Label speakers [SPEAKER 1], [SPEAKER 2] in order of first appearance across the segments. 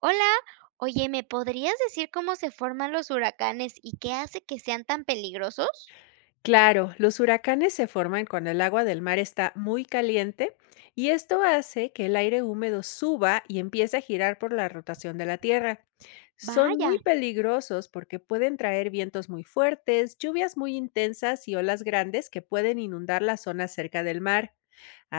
[SPEAKER 1] Hola, oye, ¿me podrías decir cómo se forman los huracanes y qué hace que sean tan peligrosos?
[SPEAKER 2] Claro, los huracanes se forman cuando el agua del mar está muy caliente y esto hace que el aire húmedo suba y empiece a girar por la rotación de la Tierra. Son muy
[SPEAKER 1] Vaya,
[SPEAKER 2] peligrosos porque pueden traer vientos muy fuertes, lluvias muy intensas y olas grandes que pueden inundar las zonas cerca del mar.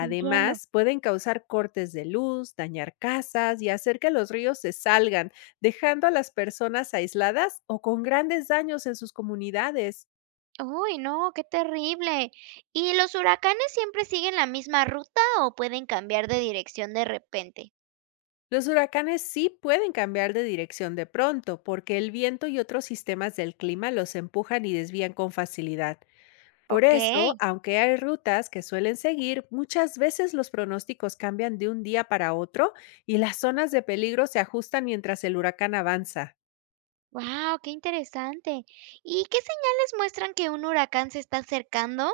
[SPEAKER 1] entiendo.
[SPEAKER 2] pueden causar cortes de luz, dañar casas y hacer que los ríos se salgan, dejando a las personas aisladas o con grandes daños en sus comunidades.
[SPEAKER 1] Uy, no, qué terrible. ¿Y los huracanes siempre siguen la misma ruta o pueden cambiar de dirección de repente?
[SPEAKER 2] Los huracanes sí pueden cambiar de dirección de pronto, porque el viento y otros sistemas del clima los empujan y desvían con facilidad. Por
[SPEAKER 1] Ok.
[SPEAKER 2] eso, aunque hay rutas que suelen seguir, muchas veces los pronósticos cambian de un día para otro y las zonas de peligro se ajustan mientras el huracán avanza.
[SPEAKER 1] Wow, qué interesante. ¿Y qué señales muestran que un huracán se está acercando?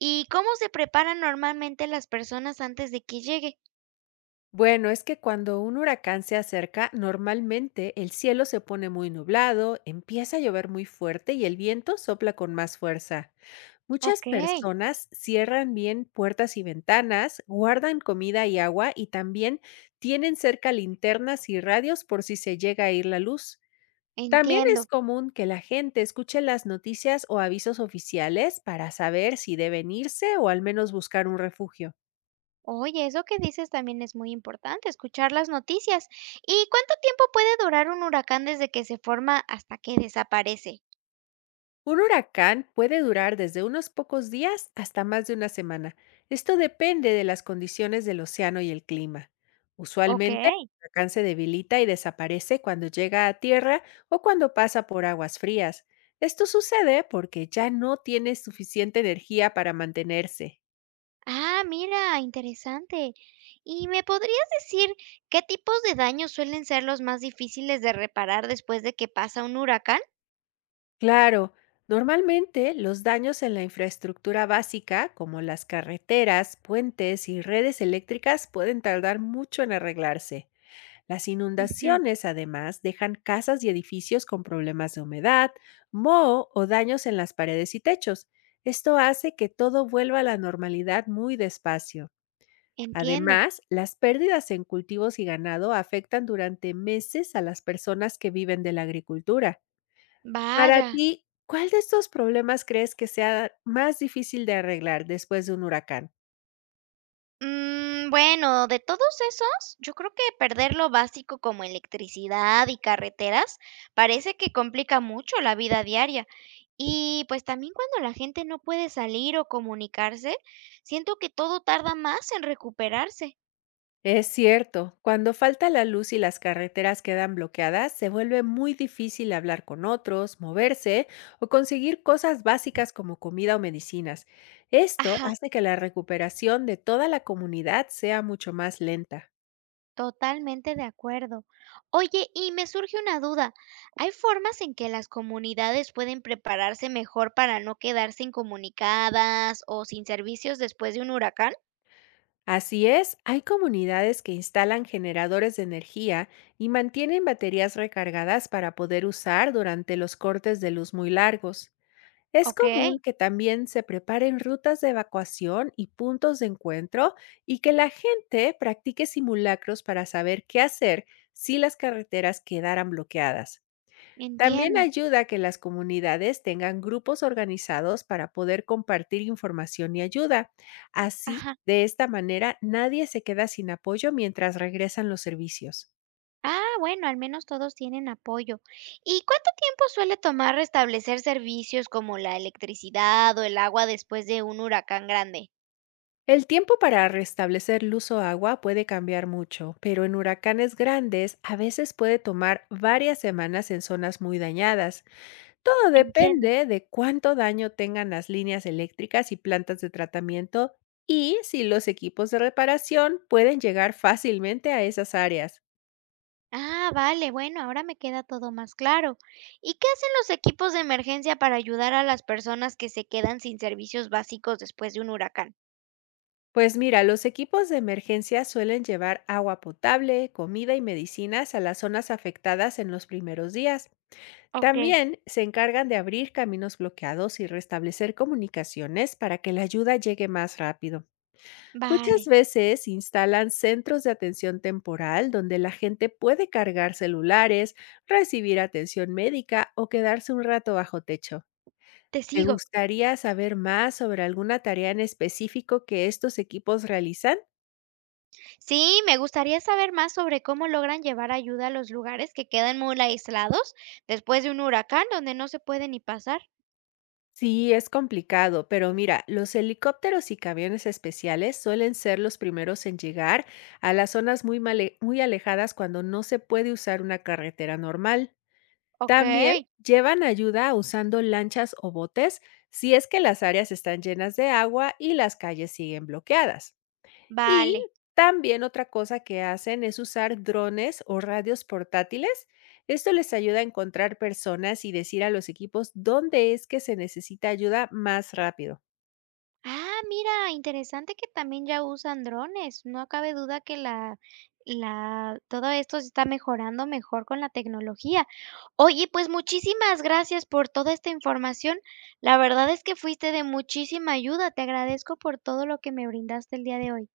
[SPEAKER 1] ¿Y cómo se preparan normalmente las personas antes de que llegue?
[SPEAKER 2] Bueno, es que cuando un huracán se acerca, normalmente el cielo se pone muy nublado, empieza a llover muy fuerte y el viento sopla con más fuerza. Muchas
[SPEAKER 1] Ok,
[SPEAKER 2] personas cierran bien puertas y ventanas, guardan comida y agua y también tienen cerca linternas y radios por si se llega a ir la luz. También es
[SPEAKER 1] entiendo.
[SPEAKER 2] común que la gente escuche las noticias o avisos oficiales para saber si deben irse o al menos buscar un refugio.
[SPEAKER 1] Oye, eso que dices también es muy importante, escuchar las noticias. ¿Y cuánto tiempo puede durar un huracán desde que se forma hasta que desaparece?
[SPEAKER 2] Un huracán puede durar desde unos pocos días hasta más de una semana. Esto depende de las condiciones del océano y el clima.
[SPEAKER 1] Ok.
[SPEAKER 2] Usualmente, el huracán se debilita y desaparece cuando llega a tierra o cuando pasa por aguas frías. Esto sucede porque ya no tiene suficiente energía para mantenerse.
[SPEAKER 1] Ah, mira, interesante. ¿Y me podrías decir qué tipos de daños suelen ser los más difíciles de reparar después de que pasa un huracán?
[SPEAKER 2] Claro, normalmente los daños en la infraestructura básica, como las carreteras, puentes y redes eléctricas, pueden tardar mucho en arreglarse. Las
[SPEAKER 1] Ujú,
[SPEAKER 2] inundaciones, además, dejan casas y edificios con problemas de humedad, moho o daños en las paredes y techos. Esto hace que todo vuelva a la normalidad muy despacio.
[SPEAKER 1] entiendo.
[SPEAKER 2] Además, las pérdidas en cultivos y ganado afectan durante meses a las personas que viven de la agricultura. Para
[SPEAKER 1] Vaya.
[SPEAKER 2] ti, ¿cuál de estos problemas crees que sea más difícil de arreglar después de un huracán?
[SPEAKER 1] Mm, bueno, de todos esos, yo creo que perder lo básico como electricidad y carreteras parece que complica mucho la vida diaria. Y pues también cuando la gente no puede salir o comunicarse, siento que todo tarda más en recuperarse.
[SPEAKER 2] Es cierto, cuando falta la luz y las carreteras quedan bloqueadas, se vuelve muy difícil hablar con otros, moverse o conseguir cosas básicas como comida o medicinas. Esto
[SPEAKER 1] Ajá,
[SPEAKER 2] hace que la recuperación de toda la comunidad sea mucho más lenta.
[SPEAKER 1] totalmente de acuerdo. Oye, y me surge una duda. ¿Hay formas en que las comunidades pueden prepararse mejor para no quedarse incomunicadas o sin servicios después de un huracán?
[SPEAKER 2] Así es, hay comunidades que instalan generadores de energía y mantienen baterías recargadas para poder usar durante los cortes de luz muy largos. Es
[SPEAKER 1] Ok.
[SPEAKER 2] común que también se preparen rutas de evacuación y puntos de encuentro y que la gente practique simulacros para saber qué hacer si las carreteras quedaran bloqueadas. También
[SPEAKER 1] Entiendo,
[SPEAKER 2] ayuda a que las comunidades tengan grupos organizados para poder compartir información y ayuda. Así,
[SPEAKER 1] ajá.
[SPEAKER 2] de esta manera, nadie se queda sin apoyo mientras regresan los servicios.
[SPEAKER 1] Ah, bueno, al menos todos tienen apoyo. ¿Y cuánto tiempo suele tomar restablecer servicios como la electricidad o el agua después de un huracán grande?
[SPEAKER 2] El tiempo para restablecer luz o agua puede cambiar mucho, pero en huracanes grandes a veces puede tomar varias semanas en zonas muy dañadas. Todo
[SPEAKER 1] Entiendo.
[SPEAKER 2] depende de cuánto daño tengan las líneas eléctricas y plantas de tratamiento y si los equipos de reparación pueden llegar fácilmente a esas áreas.
[SPEAKER 1] Ah, vale, bueno, ahora me queda todo más claro. ¿Y qué hacen los equipos de emergencia para ayudar a las personas que se quedan sin servicios básicos después de un huracán?
[SPEAKER 2] Pues mira, los equipos de emergencia suelen llevar agua potable, comida y medicinas a las zonas afectadas en los primeros días.
[SPEAKER 1] Ok,
[SPEAKER 2] También se encargan de abrir caminos bloqueados y restablecer comunicaciones para que la ayuda llegue más rápido. Muchas
[SPEAKER 1] vale,
[SPEAKER 2] veces instalan centros de atención temporal donde la gente puede cargar celulares, recibir atención médica o quedarse un rato bajo techo.
[SPEAKER 1] te
[SPEAKER 2] ¿Te
[SPEAKER 1] sigo.
[SPEAKER 2] gustaría saber más sobre alguna tarea en específico que estos equipos realizan?
[SPEAKER 1] Sí, me gustaría saber más sobre cómo logran llevar ayuda a los lugares que quedan muy aislados después de un huracán donde no se puede ni pasar.
[SPEAKER 2] Sí, es complicado, pero mira, los helicópteros y camiones especiales suelen ser los primeros en llegar a las zonas muy, muy alejadas cuando no se puede usar una carretera normal.
[SPEAKER 1] Ok,
[SPEAKER 2] También llevan ayuda usando lanchas o botes si es que las áreas están llenas de agua y las calles siguen bloqueadas. Y
[SPEAKER 1] vale.
[SPEAKER 2] también otra cosa que hacen es usar drones o radios portátiles. Esto les ayuda a encontrar personas y decir a los equipos dónde es que se necesita ayuda más rápido.
[SPEAKER 1] Ah, mira, interesante que también ya usan drones. No cabe duda que la, todo esto se está mejorando mejor con la tecnología. Oye, pues muchísimas gracias por toda esta información. La verdad es que fuiste de muchísima ayuda. Te agradezco por todo lo que me brindaste el día de hoy.